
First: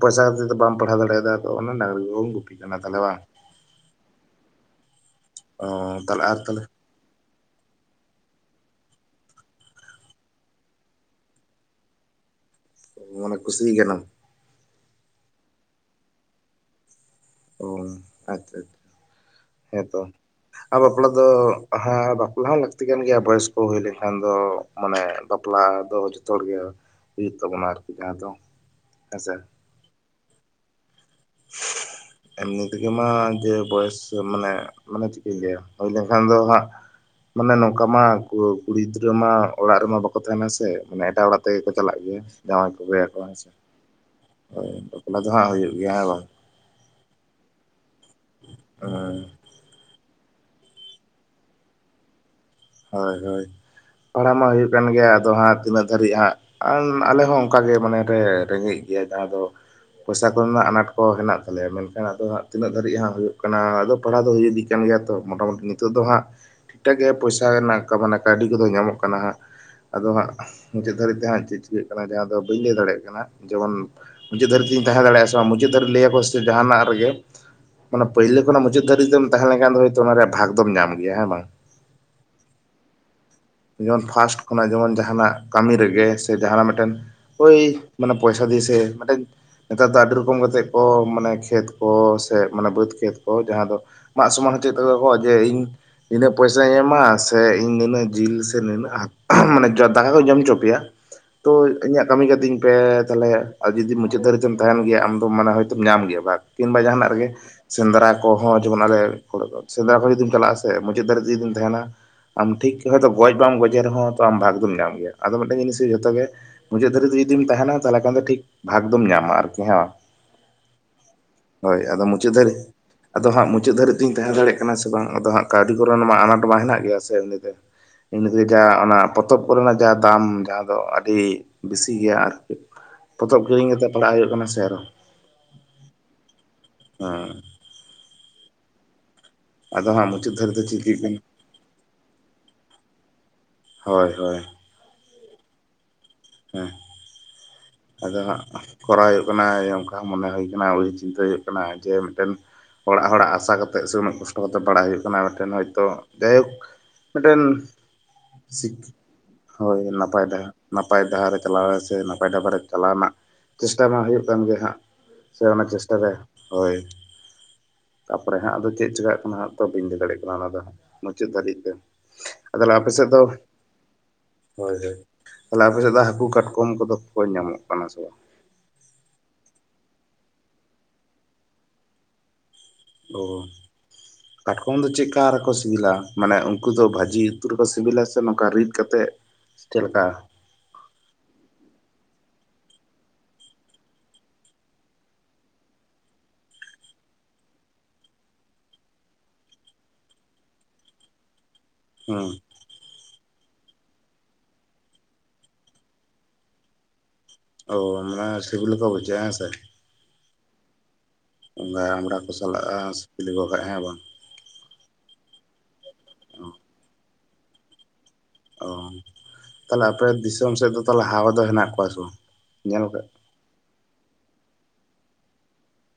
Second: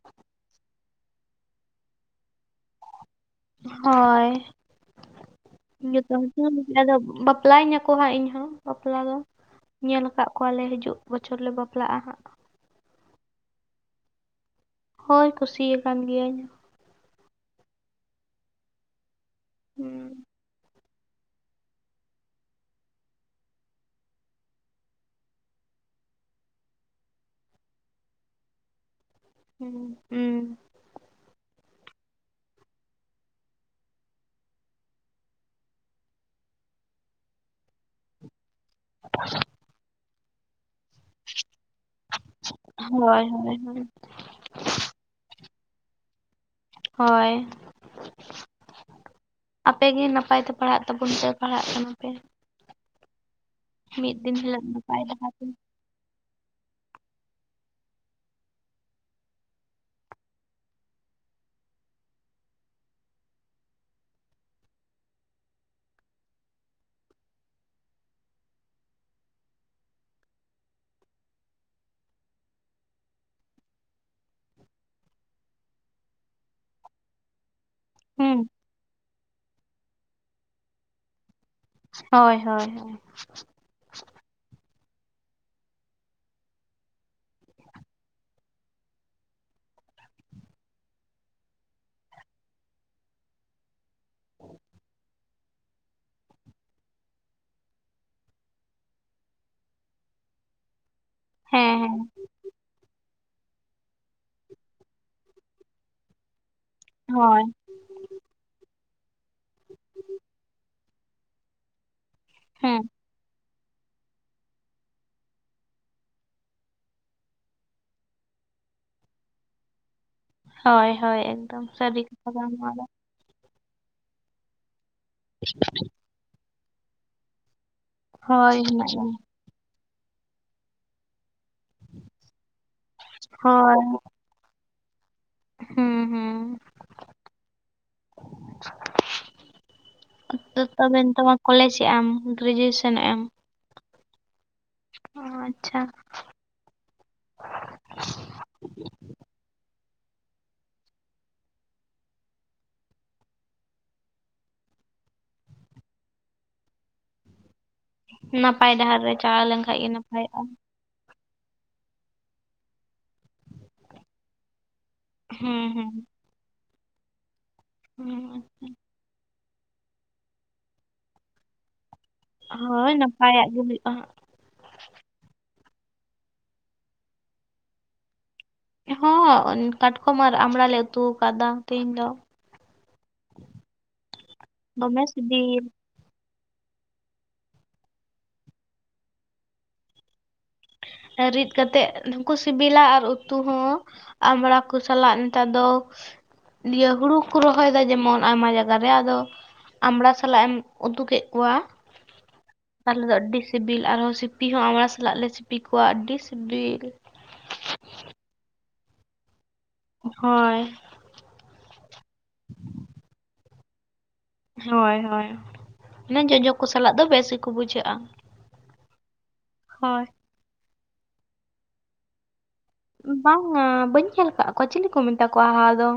ᱯᱚᱭᱥᱟ [unintelligible] ᱫᱚ ᱵᱟᱢ ᱯᱟᱲᱦᱟᱣ ᱫᱟᱲᱮᱭᱟᱫᱟ ᱛᱚ ᱚᱱᱟ ᱰᱟᱝᱨᱤ ᱠᱚᱜᱮᱢ ᱜᱩᱯᱤ ᱠᱟᱱᱟ ᱛᱟᱦᱞᱮ ᱵᱟ᱾ ᱦᱳᱭ ᱚ ᱡᱚᱛᱚ ᱛᱟᱦᱚᱞᱮ ᱟᱨ ᱛᱟᱦᱚᱞᱮ ᱫᱚ ᱵᱟᱯᱞᱟᱧᱟ ᱠᱚ ᱦᱟᱸᱜ ᱤᱧ ᱦᱚᱸ ᱵᱟᱯᱞᱟ ᱫᱚ ᱧᱮᱞ ᱟᱠᱟᱫ ᱠᱚᱣᱟ ᱞᱮ ᱦᱤᱡᱩᱜ ᱵᱚᱪᱷᱚᱨ ᱞᱮ ᱵᱟᱯᱞᱟᱜᱼᱟ ᱦᱟᱸᱜ᱾ ᱢᱟᱱᱮ ᱠᱩᱥᱤ ᱠᱟᱱᱟᱢ? ᱦᱳᱭ ᱠᱩᱥᱤᱭᱟ ᱟᱠᱟᱱ ᱜᱤᱭᱟᱹᱧ᱾ ᱚ ᱟᱪᱪᱷᱟ, ᱟᱪᱪᱷᱟ ᱦᱮᱸᱛᱚ᱾ ᱦᱩᱸ ᱟᱨ ᱵᱟᱯᱞᱟ ᱫᱚ ᱦᱮ ᱵᱟᱯᱞᱟ ᱦᱚᱸ ᱞᱟᱹᱠᱛᱤ ᱠᱟᱱ ᱜᱮᱭᱟ ᱵᱚᱭᱚᱥ ᱠᱚ ᱦᱩᱭ ᱞᱮᱱᱠᱷᱟᱱ ᱫᱚ᱾ ᱢᱟᱱᱮ ᱵᱟᱯᱞᱟ ᱫᱚ ᱡᱚᱛᱚ ᱦᱚᱲ ᱜᱮ ᱦᱩᱭᱩᱜ ᱛᱟᱵᱚᱱᱟ ᱟᱨᱠᱤ ᱡᱟᱦᱟᱸ ᱫᱚ ᱦᱮᱸ ᱥᱮ᱾ ᱦᱮᱸ, ᱦᱩᱸ᱾ [inaudible] ᱮᱢᱱᱤ ᱛᱮᱜᱮ ᱢᱟ ᱡᱮ ᱵᱚᱭᱮᱥ ᱢᱟᱱᱮ ᱢᱟᱱᱮ ᱪᱮᱫ ᱟᱹᱧ ᱞᱟᱹᱭᱟ ᱦᱩᱭ ᱞᱮᱱᱠᱷᱟᱱ ᱫᱚ ᱦᱟᱸᱜ ᱢᱟᱱᱮ ᱱᱚᱝᱠᱟ ᱢᱟ ᱠᱩᱲᱤ ᱜᱤᱫᱽᱨᱟᱹ ᱢᱟ ᱚᱲᱟᱜ ᱨᱮᱢᱟ ᱵᱟᱠᱚ ᱛᱟᱦᱮᱱᱟ ᱥᱮ ᱢᱟᱱᱮ ᱮᱴᱟᱜ ᱚᱲᱟᱜ ᱛᱮᱜᱮ ᱠᱚ ᱪᱟᱞᱟᱜ ᱜᱮᱭᱟ ᱡᱟᱶᱟᱭ ᱠᱚᱜᱟᱹᱭᱟᱠᱚᱣᱟ ᱦᱮᱸ ᱥᱮ᱾ ᱦᱮᱸ᱾ ᱦᱳᱭ ᱵᱟᱯᱞᱟ ᱫᱚ ᱦᱟᱸᱜ ᱦᱩᱭᱩᱜ ᱜᱮᱭᱟᱸ ᱵᱟᱝ᱾ ᱦᱳᱭ᱾ ᱟᱯᱮ ᱜᱮ ᱱᱟᱯᱟᱭ ᱛᱮ ᱯᱟᱲᱦᱟᱜ ᱛᱟᱵᱚᱱ ᱯᱮ ᱯᱟᱲᱦᱟᱜ ᱠᱟᱱᱟ ᱯᱮ᱾ ᱦᱳᱭ ᱦᱳᱭ ᱢᱤᱫ ᱯᱟᱲᱦᱟᱣ ᱫᱤᱱ ᱢᱟ ᱦᱤᱞᱳᱜ ᱦᱩᱭᱩᱜ ᱠᱟᱱ ᱱᱟᱯᱟᱭ ᱜᱮᱭᱟ ᱟᱫᱚ ᱞᱟᱦᱟᱛᱮ ᱦᱟᱸᱜ ᱛᱤᱱᱟᱹᱜ ᱫᱷᱟᱹᱨᱤᱡ ᱦᱟᱸᱜ᱾ ᱟᱨ ᱟᱞᱮ ᱦᱚᱸ ᱚᱱᱠᱟ ᱜᱮ ᱢᱟᱱᱮ ᱞᱮ ᱨᱮᱸᱜᱮᱮᱡ ᱜᱮᱭᱟ ᱡᱟᱦᱟᱸ ᱫᱚ ᱯᱚᱭᱥᱟ ᱠᱚᱨᱮᱱᱟᱜ ᱟᱱᱟᱴ ᱠᱚ ᱦᱮᱱᱟᱜ ᱛᱟᱞᱮᱭᱟ ᱢᱮᱱᱠᱷᱟᱱ ᱟᱫᱚᱜ ᱛᱤᱱᱟᱹᱜ ᱫᱟᱹᱨᱤᱡ ᱦᱟᱸ ᱦᱩᱭᱩᱜ ᱠᱟᱱᱟ ᱟᱫᱚ ᱯᱟᱲᱦᱟᱣ ᱫᱚ ᱦᱩᱭ ᱤᱫᱤ ᱠᱟᱱ ᱜᱮᱭᱟ ᱛᱚ ᱢᱳᱴᱟ-ᱢᱩᱴᱤ ᱱᱤᱛᱚᱜ ᱫᱚ ᱦᱟᱸᱜ ᱴᱷᱤᱠ ᱴᱷᱟᱠ ᱜᱮ ᱯᱚᱭᱥᱟ ᱨᱮᱱᱟᱜ ᱢᱟᱱᱮ ᱠᱟᱹᱣᱰᱤ ᱠᱚᱫᱚ ᱧᱟᱢᱚᱜ ᱠᱟᱱᱟ ᱦᱟᱸᱜ᱾ ᱟᱫᱚ ᱦᱟᱸᱜ ᱢᱩᱪᱟᱹᱫ ᱫᱷᱟᱹᱨᱤᱡ ᱛᱮ ᱦᱟᱸᱜ ᱪᱮᱫ ᱪᱤᱠᱟᱹᱜ ᱠᱟᱱᱟ ᱡᱟᱦᱟᱸ ᱫᱚ ᱵᱟᱹᱧ ᱞᱟᱹᱭ ᱫᱟᱲᱮᱭᱟᱜ ᱠᱟᱱᱟ᱾ ᱡᱮᱢᱚᱱ ᱢᱩᱪᱟᱹᱫ ᱫᱷᱟᱹᱨᱤᱡ ᱛᱧ ᱛᱟᱦᱮᱸ ᱫᱟᱲᱮᱭᱟᱜᱼᱟ ᱥᱮ ᱵᱟᱝ ᱢᱩᱪᱟᱹᱫ ᱫᱷᱟᱹᱨᱤᱡ ᱞᱟᱹᱭᱟᱠᱚ ᱥᱮ ᱡᱟᱦᱟᱱᱟᱜ ᱨᱮᱜᱮ ᱢᱟᱱᱮ ᱯᱭᱞ ᱦᱩᱸ ᱠᱷᱚᱱᱟᱜ ᱢᱩᱪᱟᱹᱫ ᱫᱷᱟᱹᱨᱤᱡ ᱛᱮᱢ ᱛᱟᱦᱮᱸ ᱞᱮᱱᱠᱷᱟᱱ ᱫᱚ ᱚᱱᱟ ᱨᱮᱭᱟᱜ ᱵᱷᱟᱜᱽ ᱫᱚᱢ ᱧᱟᱢ ᱜᱮᱭᱟ᱾ ᱦᱮᱸ ᱵᱟᱝ? ᱦᱳᱭ, ᱦᱳᱭ, ᱦᱳᱭ, ᱡᱮᱢᱚᱱ ᱯᱷᱟᱥᱴ ᱠᱷᱚᱱᱟᱜ ᱡᱮᱢᱚᱱ ᱡᱟᱦᱟᱱᱟᱜ ᱠᱟᱹᱢᱤ ᱨᱮᱜᱮ ᱥᱮ ᱡᱟᱦᱟᱱᱟᱜ ᱢᱤᱫᱴᱮᱱ ᱦᱳᱭ ᱢᱟᱱᱮ ᱯᱚᱭᱥᱟ ᱫᱤᱥᱟᱹ ᱥᱮ ᱢᱟᱱ ᱱᱮᱛᱟᱨ ᱫᱚ ᱟᱹᱰᱤ ᱨᱚᱠᱚᱢ ᱠᱟ ᱠᱟᱛᱮᱜ ᱠᱚ ᱢᱟᱱᱮ ᱠᱷᱮᱛ ᱠᱚ ᱥᱮ ᱢᱟᱱᱮ ᱵᱟᱹᱫᱽ ᱠᱷᱮᱛ ᱠᱚ ᱡᱟᱦᱟᱸ ᱫᱚ ᱢᱟᱜ ᱥᱢᱟᱱ ᱦᱚᱪᱚᱭᱮᱫ ᱛᱟᱠᱚᱣᱟᱠᱚ, ᱡᱮ ᱤᱧ ᱱᱤᱱᱟᱹᱜ ᱯᱚᱭᱥᱟᱧ ᱮᱢᱟ ᱥᱮ ᱤᱧ ᱱᱤᱱᱟᱹᱜ ᱡᱤᱞ ᱥᱮ ᱱᱤᱱᱟᱹᱜ ᱦᱟᱠ ᱢᱟᱱᱮ ᱫᱟᱠᱟ ᱠᱚᱧ ᱡᱚᱢᱪᱚ ᱯᱮᱭᱟ, ᱛᱚ ᱦᱮᱸ ᱦᱮᱸ ᱤᱧᱟᱹᱜ ᱠᱟᱹᱢᱤ ᱠᱟᱛᱤᱧ ᱯᱮ ᱛᱟᱦᱚᱞᱮ ᱟᱨ ᱡᱩᱫᱤ ᱢᱩᱪᱟᱹᱫ ᱫᱷᱟᱹᱨᱤᱡ ᱛᱮᱢ ᱛᱟᱦᱮᱱ ᱜᱮᱭᱟ ᱟᱢᱫᱚᱡ ᱢᱟᱱᱮᱢ ᱧᱟᱢ ᱜᱮᱭᱟ ᱵᱷᱟᱜ᱾ ᱠᱤᱢᱵᱟ ᱡᱟᱸᱦᱟᱱᱟᱜ ᱨᱮᱜᱮ, ᱦᱳᱭ ᱥᱮᱸᱫᱽᱨᱟ ᱠᱚᱦᱚᱸ ᱡᱮᱢᱚᱱ ᱟᱞᱮ ᱥᱮᱸᱫᱽᱨᱟ ᱠᱷᱚᱱ ᱡᱩᱫᱤᱢ ᱪᱟᱞᱟᱜᱼᱟ ᱥᱮ ᱢᱩᱪᱟᱹᱫ ᱫᱷᱟᱹᱨᱤᱡ ᱛᱮ ᱡᱩᱫᱤᱢ ᱛᱟᱦᱮᱸᱱᱟ ᱟᱢ ᱦᱮᱸ ᱴᱷᱤᱠ ᱦᱚᱭᱛᱳ ᱜᱚᱡ ᱵᱟᱢ ᱜᱚᱡᱮ ᱨᱮᱦᱚᱸ ᱛᱚ ᱟᱢ ᱵᱷᱟᱜᱽ ᱫᱚᱢ ᱧᱟᱢ ᱜᱮᱭᱟ᱾ ᱟᱫᱚ ᱢᱤᱫᱴᱮᱱ ᱡᱤᱱᱤᱥ ᱜᱮ ᱡᱷᱚᱛᱚ ᱜᱮ ᱢᱩᱪᱟᱹᱫ ᱫᱷᱟᱹᱨᱤᱡ ᱛᱮ ᱡᱩᱫᱤᱢ ᱛᱟᱦᱮᱱᱟ ᱛᱟᱦᱚᱞᱮ ᱠᱷᱟᱱ ᱫᱚ ᱴᱷᱤᱠ ᱵᱷᱟᱜᱽ ᱫᱚᱢ ᱧᱟᱢᱟ ᱟᱨᱠᱤ ᱦᱮᱸ᱾ ᱦᱳᱭ, ᱦᱳᱭ, ᱮᱠᱫᱚᱢ ᱦᱳᱭ ᱥᱟᱹᱨᱤ ᱟᱫᱚ ᱠᱟᱛᱷᱟ ᱢᱩᱪᱟᱹᱫ ᱠᱟᱱᱟ ᱫᱷᱟᱹᱨᱤᱡ ᱱᱚᱣᱟ ᱫᱚ᱾ ᱟᱫᱚ ᱦᱟᱸᱜ ᱢᱩᱪᱟᱹᱫ ᱫᱷᱟᱹᱨᱤᱡ ᱛᱧ ᱛᱟᱦᱮᱸ ᱫᱟᱲᱮᱭᱟᱜ ᱠᱟᱱᱟ ᱥᱮ ᱵᱟᱝ ᱟᱫᱚ ᱦᱟᱸᱜ ᱠᱟᱹᱣᱰᱤ ᱠᱚᱨᱱ ᱢᱟ ᱟᱱᱟᱴ ᱢᱟ ᱦᱮᱱᱟᱜ ᱜᱮᱭᱟ ᱥᱮ ᱮᱢᱱᱤ ᱛᱮ᱾ ᱤᱱᱟᱹᱮ ᱦᱳᱭ ᱡᱟ ᱦᱮᱱᱟᱜ ᱚᱱᱟ ᱜᱮᱭᱟ ᱯᱚᱛᱚᱵ ᱠᱚᱨᱮᱱᱟᱜ ᱡᱟᱦᱟᱸ ᱫᱟᱢ ᱡᱟᱦᱟᱸ ᱫᱚ ᱟᱹᱰᱤ ᱵᱮᱥᱤ ᱜᱮᱭᱟ ᱟᱨᱠᱤ᱾ ᱯᱚᱛᱚᱵ ᱠᱤᱨᱤᱧ ᱦᱳᱭ ᱠᱟᱛᱮ ᱯᱟᱲᱦᱟᱜ ᱦᱩᱭᱩᱜ ᱠᱟᱱᱟ ᱥᱮ ᱟᱨᱚ᱾ ᱦᱩᱸ, ᱦᱩᱸ, ᱦᱮᱸ ᱟᱫᱚ ᱦᱟᱸ [unintelligible] ᱱᱤᱛᱚᱜ ᱢᱟ ᱠᱚᱞᱮᱡ ᱮᱜ ᱟᱢ ᱜᱨᱮᱡᱩᱭᱮᱥᱚᱱᱮᱜ-ᱟᱢ? ᱦᱳᱭ, ᱦᱳᱭ, ᱚ ᱟᱪᱪᱷᱟ, ᱦᱮᱸ, ᱟᱫᱚ ᱦᱟᱸᱜ ᱠᱚᱨᱟᱣ ᱦᱩᱭᱩᱜ ᱠᱟᱱᱟ ᱤᱟᱹ ᱚᱱᱠᱟ ᱢᱚᱱᱮ ᱦᱩᱭ ᱠᱟᱱᱟ ᱩᱤᱦᱟᱹᱨ ᱪᱤᱱᱛᱟᱹ ᱦᱩᱭᱩᱜ ᱠᱟᱱᱟ, ᱡᱮ ᱢᱮᱫᱴᱮᱱ ᱚᱲᱟᱜ ᱦᱚᱲᱟᱜ ᱟᱥᱟ ᱠᱟᱛᱮᱜ ᱥᱮ ᱩᱱᱟᱹᱜ ᱠᱚᱥᱴᱚ ᱠᱟᱛᱮ ᱵᱟᱲᱟᱭ ᱦᱩᱭᱩᱜ ᱠᱟᱱᱟ ᱢᱤᱫᱴᱮᱱ ᱦᱚᱭᱛᱳ ᱡᱟᱭᱦᱳᱠ᱾ ᱢᱤᱫᱴᱮᱱ ᱱᱟᱯᱟᱭ ᱥᱤᱠ ᱰᱟᱦᱟᱨ ᱨᱮ ᱪᱟᱞᱟᱣ ᱞᱮᱱᱠᱷᱟᱡ ᱦᱳᱭ ᱜᱮ ᱱᱟᱯᱟᱭ ᱰᱟ ᱱᱟᱯᱟᱭᱚᱜᱼᱟ ᱱᱟᱯᱟᱭ ᱰᱟᱦᱟᱨᱮ ᱪᱟᱞᱟᱣ ᱥᱮ ᱱᱟᱯᱟᱭ ᱰᱟᱵᱟᱨᱮ ᱪᱟᱞᱟᱣ ᱨᱮᱱᱟᱜ ᱪᱮᱥᱴᱟ ᱢᱟ ᱦᱩᱭᱩᱜ ᱠᱟᱱ ᱜᱮᱭᱟ ᱦᱟᱸᱜ᱾ ᱥᱮ ᱚᱱᱟ ᱦᱩᱸ ᱦᱩᱸ ᱪᱮᱥᱴᱟ ᱨᱮ, ᱦᱳᱭ, ᱦᱩᱸ ᱛᱟᱯᱚᱨᱮ ᱦᱟᱸᱜ ᱟᱫᱚ ᱪᱮᱫ ᱪᱮᱤᱠᱟᱜ ᱠᱟᱱᱟ ᱦᱟᱸᱜ ᱛᱚ ᱵᱟᱹᱧ ᱞᱟᱹᱭ ᱫᱟᱲᱮᱭᱟᱜ ᱠᱟᱱᱟ ᱚᱱᱟ ᱫᱚ ᱦᱟᱸᱜ ᱢᱩᱪᱟᱹᱫ ᱫᱷᱟᱹᱟᱹᱨᱤᱡ ᱛᱮ᱾ ᱛᱟᱦᱚᱞᱮ ᱟᱯᱮ ᱦᱳᱭ ᱥᱮᱫ ᱫᱚ? ᱱᱟᱯᱟᱭᱟᱜ ᱜᱮ ᱦᱩᱭᱩᱜᱼᱟ ᱦᱳᱭ, ᱦᱳᱭ, ᱛᱟᱦᱚᱞᱮ ᱟᱯᱮᱮᱥᱮᱫ ᱫᱚ ᱦᱟᱹᱠᱩ ᱠᱟᱴᱠᱚᱢ ᱠᱚᱫᱚ ᱠᱚ ᱧᱟᱢᱚᱜ ᱠᱟᱱᱟ ᱥᱮ ᱵᱟᱝ? ᱦᱚᱸ, ᱠᱟᱴᱠᱚᱢ ᱟᱨ ᱟᱢᱲᱟ ᱞᱮ ᱩᱛᱩ ᱟᱠᱟᱫᱟ ᱛᱮᱦᱮᱧ ᱫᱚ᱾ ᱚ, ᱠᱟᱴᱠᱚᱢ ᱫᱚ ᱫᱚᱢᱮ ᱪᱮᱫᱠᱟ ᱨᱮᱠᱚ ᱥᱤᱵᱤᱞ ᱥᱤᱵᱤᱞᱟ? ᱢᱟᱱᱮ ᱩᱱᱠᱩ ᱫᱚ ᱵᱷᱟᱹᱡᱤ ᱩᱛᱩ ᱨᱮᱠᱚ ᱥᱤᱵᱤᱞᱟ ᱥᱮ ᱱᱚᱝᱠᱟ ᱨᱤᱫ ᱠᱟᱛᱮ ᱪᱮᱫ ᱞᱮᱠᱟ? ᱨᱤᱫ ᱠᱟᱛᱮᱜ ᱦᱚᱸᱠᱚ ᱥᱤᱵᱤᱞᱟ, ᱟᱨ ᱩᱛᱩ ᱦᱚᱸ ᱟᱢᱲᱟ ᱠᱚ ᱥᱟᱞᱟᱜ ᱱᱮᱛᱟᱨ ᱫᱚ ᱤᱭᱟᱹ ᱦᱩᱲᱩ ᱠᱚ ᱨᱚᱦᱚᱭ ᱫᱟ ᱡᱮᱢᱚᱱ ᱟᱭᱢᱟ ᱡᱟᱭᱜᱟ ᱨᱮ ᱟᱫᱚ ᱟᱢᱲᱟ ᱥᱟᱞᱟᱜ ᱮᱢ ᱩᱛᱩᱠᱮᱫ ᱠᱚᱣᱟ, ᱦᱩᱸ, ᱛᱟᱦᱞᱮ ᱫᱚ ᱟᱹᱰᱤ ᱥᱤᱵᱤᱞ ᱟᱨᱦᱚᱸ ᱥᱤᱯᱤ ᱦᱚᱸ ᱟᱢᱲᱟ ᱥᱟᱞᱟᱜ ᱞᱮ ᱥᱤᱯᱤ ᱠᱚᱣᱟ ᱟᱹᱰᱤ ᱥᱤᱵᱤᱞ᱾ ᱚ ᱢᱟᱱᱮ ᱥᱤᱵᱤᱞ ᱦᱚᱸᱠᱚ ᱵᱩᱡᱷᱟᱹᱜᱼᱟ ᱦᱮᱸ ᱥᱮ? ᱦᱳᱭ, ᱚᱱᱜᱟ ᱟᱢᱲᱟ ᱠᱚ ᱥᱟᱞᱟᱜᱼᱟ ᱥᱤᱯᱤ ᱞᱮᱠᱚ ᱠᱷᱟᱱ ᱦᱮᱸ ᱵᱟᱝ? ᱦᱳᱭ, ᱦᱳᱭ, ᱢᱮ ᱡᱚᱡᱚ ᱠᱚ ᱥᱟᱞᱟᱜ ᱫᱚ ᱵᱮᱥ ᱜᱮᱠᱚ ᱵᱩᱡᱷᱟᱹᱜᱼᱟ᱾ ᱚ ᱛᱟᱦᱞᱮ ᱦᱳᱭ ᱟᱯᱮ ᱫᱤᱥᱚᱢ ᱥᱮᱫ ᱫᱚ ᱛᱟᱦᱚᱞᱮ ᱦᱟᱣ ᱫᱚ ᱦᱮᱱᱟᱜ ᱠᱚᱣᱟ ᱥᱮ ᱵᱟᱝ? ᱧᱮᱞ ᱵᱟᱝᱟ ᱵᱟᱹᱧ ᱧᱮᱞ ᱟᱠᱟᱫ ᱠᱚᱣᱟ ᱪᱤᱞᱤ ᱠᱚ ᱢᱮᱛᱟ ᱠᱚᱣᱟ ᱦᱟᱣ ᱫᱚ,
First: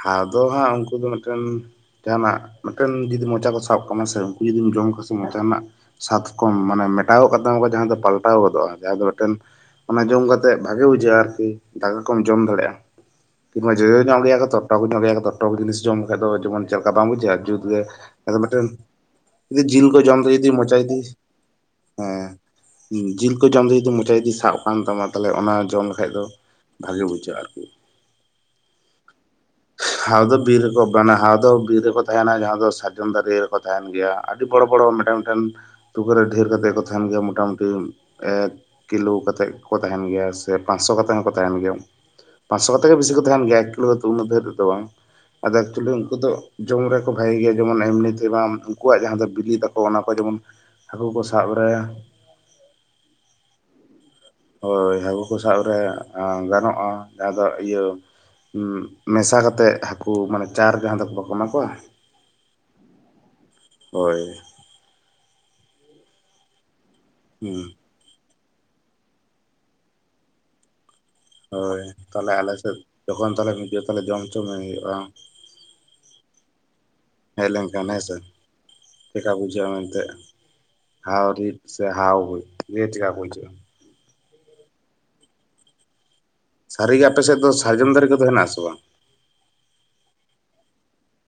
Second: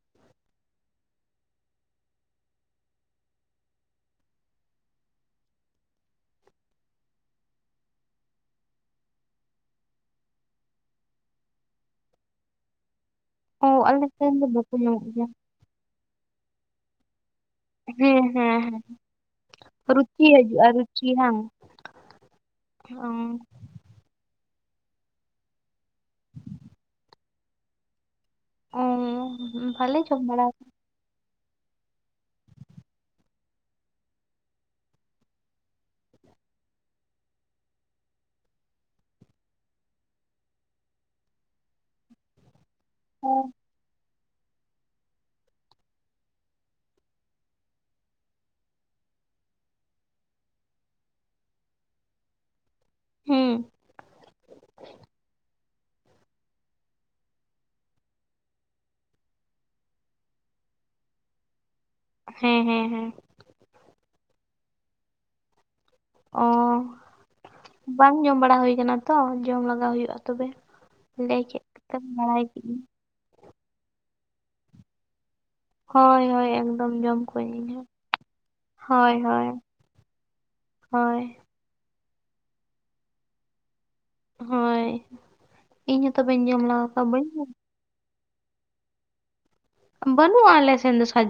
ᱦᱟᱣ ᱫᱚ ᱦᱟᱸᱜ ᱩᱱᱠᱩ ᱫᱚ ᱢᱤᱫᱴᱮᱱ ᱡᱟᱦᱟᱱᱟᱜ ᱢᱤᱫᱴᱮᱱ ᱡᱩᱫᱤ ᱢᱚᱪᱟ ᱠᱚ ᱥᱟᱵ ᱠᱟᱱᱟ ᱥᱮ ᱩᱱᱠᱩ ᱡᱩᱫᱤᱢ ᱡᱚᱢ ᱠᱷᱟ ᱥᱮ ᱢᱚᱪᱟ ᱨᱮᱱᱟᱜ ᱥᱟᱛᱠᱚᱢ ᱢᱟᱱᱮ ᱢᱮᱴᱟᱣ ᱜᱚᱫᱽ ᱛᱟᱢᱟᱠᱚ ᱡᱟᱦᱟᱸ ᱫᱚ ᱯᱟᱞᱴᱟᱣ ᱜᱚᱫᱚᱜᱼᱟ ᱡᱟᱦᱟᱸ ᱫᱚ ᱢᱤᱫᱴᱮᱱ ᱚᱱᱟ ᱡᱚᱢ ᱠᱟᱛᱮᱫ ᱵᱷᱟᱜᱮ ᱵᱩᱡᱷᱟᱹᱜᱼᱟ ᱟᱨᱠᱤ ᱫᱟᱠᱟ ᱠᱚᱢ ᱡᱚᱢ ᱫᱟᱲᱮᱭᱟᱜᱼᱟ᱾ ᱚ ᱡᱚᱡᱚ ᱟᱞᱮ ᱧᱚᱜ ᱥᱮᱱ ᱜᱮᱭᱟ ᱫᱚ ᱠᱚᱛᱚ ᱵᱟᱠᱚ ᱴᱚᱠ ᱧᱚᱜ ᱧᱟᱢᱚᱜ ᱜᱮᱭᱟ ᱠᱚᱛᱚ ᱴᱚᱠ ᱡᱤᱱᱤᱥ ᱡᱚᱢ ᱠᱷᱟᱡ ᱫᱚ ᱡᱮᱢᱚᱱ ᱪᱮᱫ ᱞᱮᱠᱟ ᱵᱟᱝ ᱵᱩᱡᱷᱟᱜ-ᱟ᱾ ᱡᱩᱛᱜᱮ ᱦᱮᱸ ᱟᱫᱚ ᱦᱮᱸ ᱢᱤᱫᱴᱮᱱ ᱦᱮᱸ ᱡᱤᱞ ᱠᱚ ᱨᱩᱪᱤ ᱡᱚᱢᱛᱮ ᱡᱚᱫᱤ ᱦᱤᱡᱩᱜᱼᱟ ᱢᱚᱪᱟ ᱡᱩᱫᱤ ᱨᱩᱪᱤ ᱵᱟᱝ ᱦᱮᱸ ᱚ ᱡᱤᱞ ᱠᱚ ᱡᱚᱢ ᱠᱚ ᱛᱮ ᱡᱩᱫᱤ ᱢᱚᱪᱟ ᱡᱩᱫᱤ ᱥᱟᱵ ᱠᱟᱱ ᱛᱟᱢᱟ ᱛᱟᱦᱚᱞᱮ ᱚᱱᱟ ᱡᱚᱢ ᱞᱮᱠᱷᱟᱡ ᱫᱚ ᱵᱷᱟᱜᱮ ᱵᱩᱡᱷᱟᱹᱜᱼᱟ ᱟᱨᱠᱤ᱾ ᱚ, ᱵᱷᱟᱞᱮ ᱡᱚᱢ ᱟᱫᱚ ᱵᱟᱲᱟ ᱵᱤᱨ ᱨᱮᱫᱚ, ᱢᱟᱱᱮ ᱦᱟᱣ ᱫᱚ ᱵᱤᱨ ᱨᱮᱠᱚ ᱛᱟᱦᱮᱸᱱᱟ ᱡᱟᱦᱟᱸ ᱫᱚ ᱥᱟᱨᱡᱚᱢ ᱫᱟᱨᱮ ᱨᱮᱠᱚ ᱛᱟᱦᱮᱱ ᱜᱮᱭᱟ ᱟᱹᱰᱤ ᱵᱚᱲᱚ ᱵᱚᱲᱚ ᱢᱤᱫᱴᱮᱱ ᱢᱤᱫᱴᱮᱱ ᱛᱩᱠᱟᱹᱨ ᱨᱮ ᱰᱷᱮᱨ ᱠᱟᱛᱮᱫ ᱜᱮᱠᱚ ᱛᱟᱦᱮᱱ ᱜᱮᱭᱟ ᱢᱚᱴᱟᱢᱩᱴᱤ ᱮᱫ ᱠᱤᱞᱳ ᱠᱟᱛᱮᱜ ᱠᱚ ᱛᱟᱦᱮᱱ ᱜᱮᱭᱟ ᱥᱮ ᱯᱟᱸᱥᱥᱚ ᱠᱟᱛᱮᱜ ᱦᱚᱸᱠᱚ ᱛᱟᱦᱮᱱ ᱜᱮᱭᱟ ᱾ ᱯᱟᱸᱥᱚ ᱠᱟᱛᱮᱜ ᱜᱮ ᱵᱮᱥᱤ ᱠᱚ ᱛᱟᱦᱮᱱ ᱟᱠᱟᱫᱟ ᱜᱮᱭᱟ ᱮᱠᱤᱞᱳ ᱫᱚ ᱛᱩ ᱩᱱᱟᱹᱜ ᱫᱷᱟᱹᱨᱤᱡ ᱫᱚ ᱵᱟᱝ᱾ ᱟᱫᱚ ᱮᱠᱪᱩᱞᱤ ᱩᱱᱠᱩ ᱫᱚ ᱡᱚᱢ ᱨᱮᱠᱚ ᱵᱷᱟᱜᱮ ᱜᱮᱭᱟ ᱡᱮᱢᱚᱱ ᱮᱢᱱᱤ ᱛᱮ ᱵᱟᱢ ᱩᱱᱠᱩᱣᱟᱜ ᱡᱟᱦᱟᱸ ᱫᱚ ᱵᱤᱞᱤ ᱛᱟᱠᱚ ᱚᱱᱟ ᱠᱚ ᱡᱮᱢᱚᱱ, ᱦᱟᱹᱠᱳ ᱠᱚ ᱥᱟᱵ ᱨᱮ ᱦᱮᱸ ᱦᱳᱭ ᱦᱟᱹᱠᱳ ᱠᱚ ᱥᱟᱵ ᱨᱮ ᱮ ᱜᱟᱱᱚᱜᱼᱟ ᱡᱟᱦᱟᱸ ᱫᱚ ᱤᱭᱟᱹ ᱩᱜ, ᱢᱮᱥᱟ ᱠᱟᱛᱮᱜ ᱦᱟᱹᱠᱩ ᱢᱟᱱᱮ ᱪᱟᱨ ᱡᱟᱦᱟᱸ ᱫᱚᱠᱚ ᱵᱟᱠᱚ ᱮᱢᱟ ᱠᱚᱣᱟ ᱾ ᱦᱮᱸ ᱦᱮᱸ ᱦᱮᱸ᱾ ᱦᱳᱭ᱾ ᱚ, ᱦᱩᱸ, ᱵᱟᱝ ᱡᱚᱢ ᱵᱟᱲᱟ ᱦᱳᱭ ᱠᱟᱱᱟ ᱛᱚ ᱡᱚᱢ ᱞᱟᱜᱟᱣ ᱦᱩᱭᱩᱜᱼᱟ ᱛᱚᱵᱮ᱾ ᱞᱟᱹᱭ ᱠᱮᱜ ᱦᱳᱭ ᱛᱮ ᱛᱮ ᱮᱢ ᱛᱟᱦᱚᱞᱮ ᱵᱟᱲᱟᱭ ᱟᱞᱮ ᱥᱮᱫ ᱠᱮᱜᱧ᱾ ᱡᱚᱠᱷᱚᱱ ᱛᱟᱦᱞᱮ ᱱᱤᱡᱮ ᱦᱚ ᱛᱟᱦᱞᱮ ᱡᱚᱢ ᱦᱚᱪᱚ ᱢᱮ ᱦᱩᱭᱩᱜᱼᱟ ᱾ ᱦᱳᱭ ᱦᱳᱭ ᱮᱠᱫᱚᱢ ᱡᱚᱢ ᱦᱮᱡ ᱠᱚᱣᱟᱹᱧ ᱤᱧᱦᱚᱸ ᱞᱮᱱᱠᱷᱟᱱ ᱦᱮᱸᱥᱮ ᱦᱳᱭ ᱪᱮᱠᱟ ᱦᱳᱭ ᱵᱩᱡᱷᱟᱹᱜᱼᱟ ᱢᱮᱱᱛᱮ᱾ ᱦᱳᱭ ᱦᱟᱣ ᱨᱤᱫ ᱥᱮ ᱦᱟᱣ ᱤᱭᱟᱹ ᱪᱮᱠᱟ ᱠᱚ ᱵᱩᱡᱷᱟᱹᱜ-ᱟ ᱾ ᱦᱳᱭ᱾ ᱤᱧ ᱦᱚᱸ ᱛᱚᱵᱮᱤᱧ ᱡᱚᱢ ᱞᱟᱜᱟ ᱥᱟᱹᱨᱤᱜᱮ ᱠᱚᱣᱟ ᱟᱯᱮ ᱵᱟᱹᱧ ᱥᱮᱫ ᱫᱚ ᱥᱟᱨᱡᱚᱢ ᱫᱟᱨᱮ ᱠᱚᱫᱚ ᱦᱮᱱᱟᱜ ᱟᱥ ᱥᱮ ᱵᱟᱝ? ᱵᱟᱹᱱᱩᱜ ᱟᱞᱮ ᱥᱮᱱ ᱫᱚ ᱥᱟᱨᱡ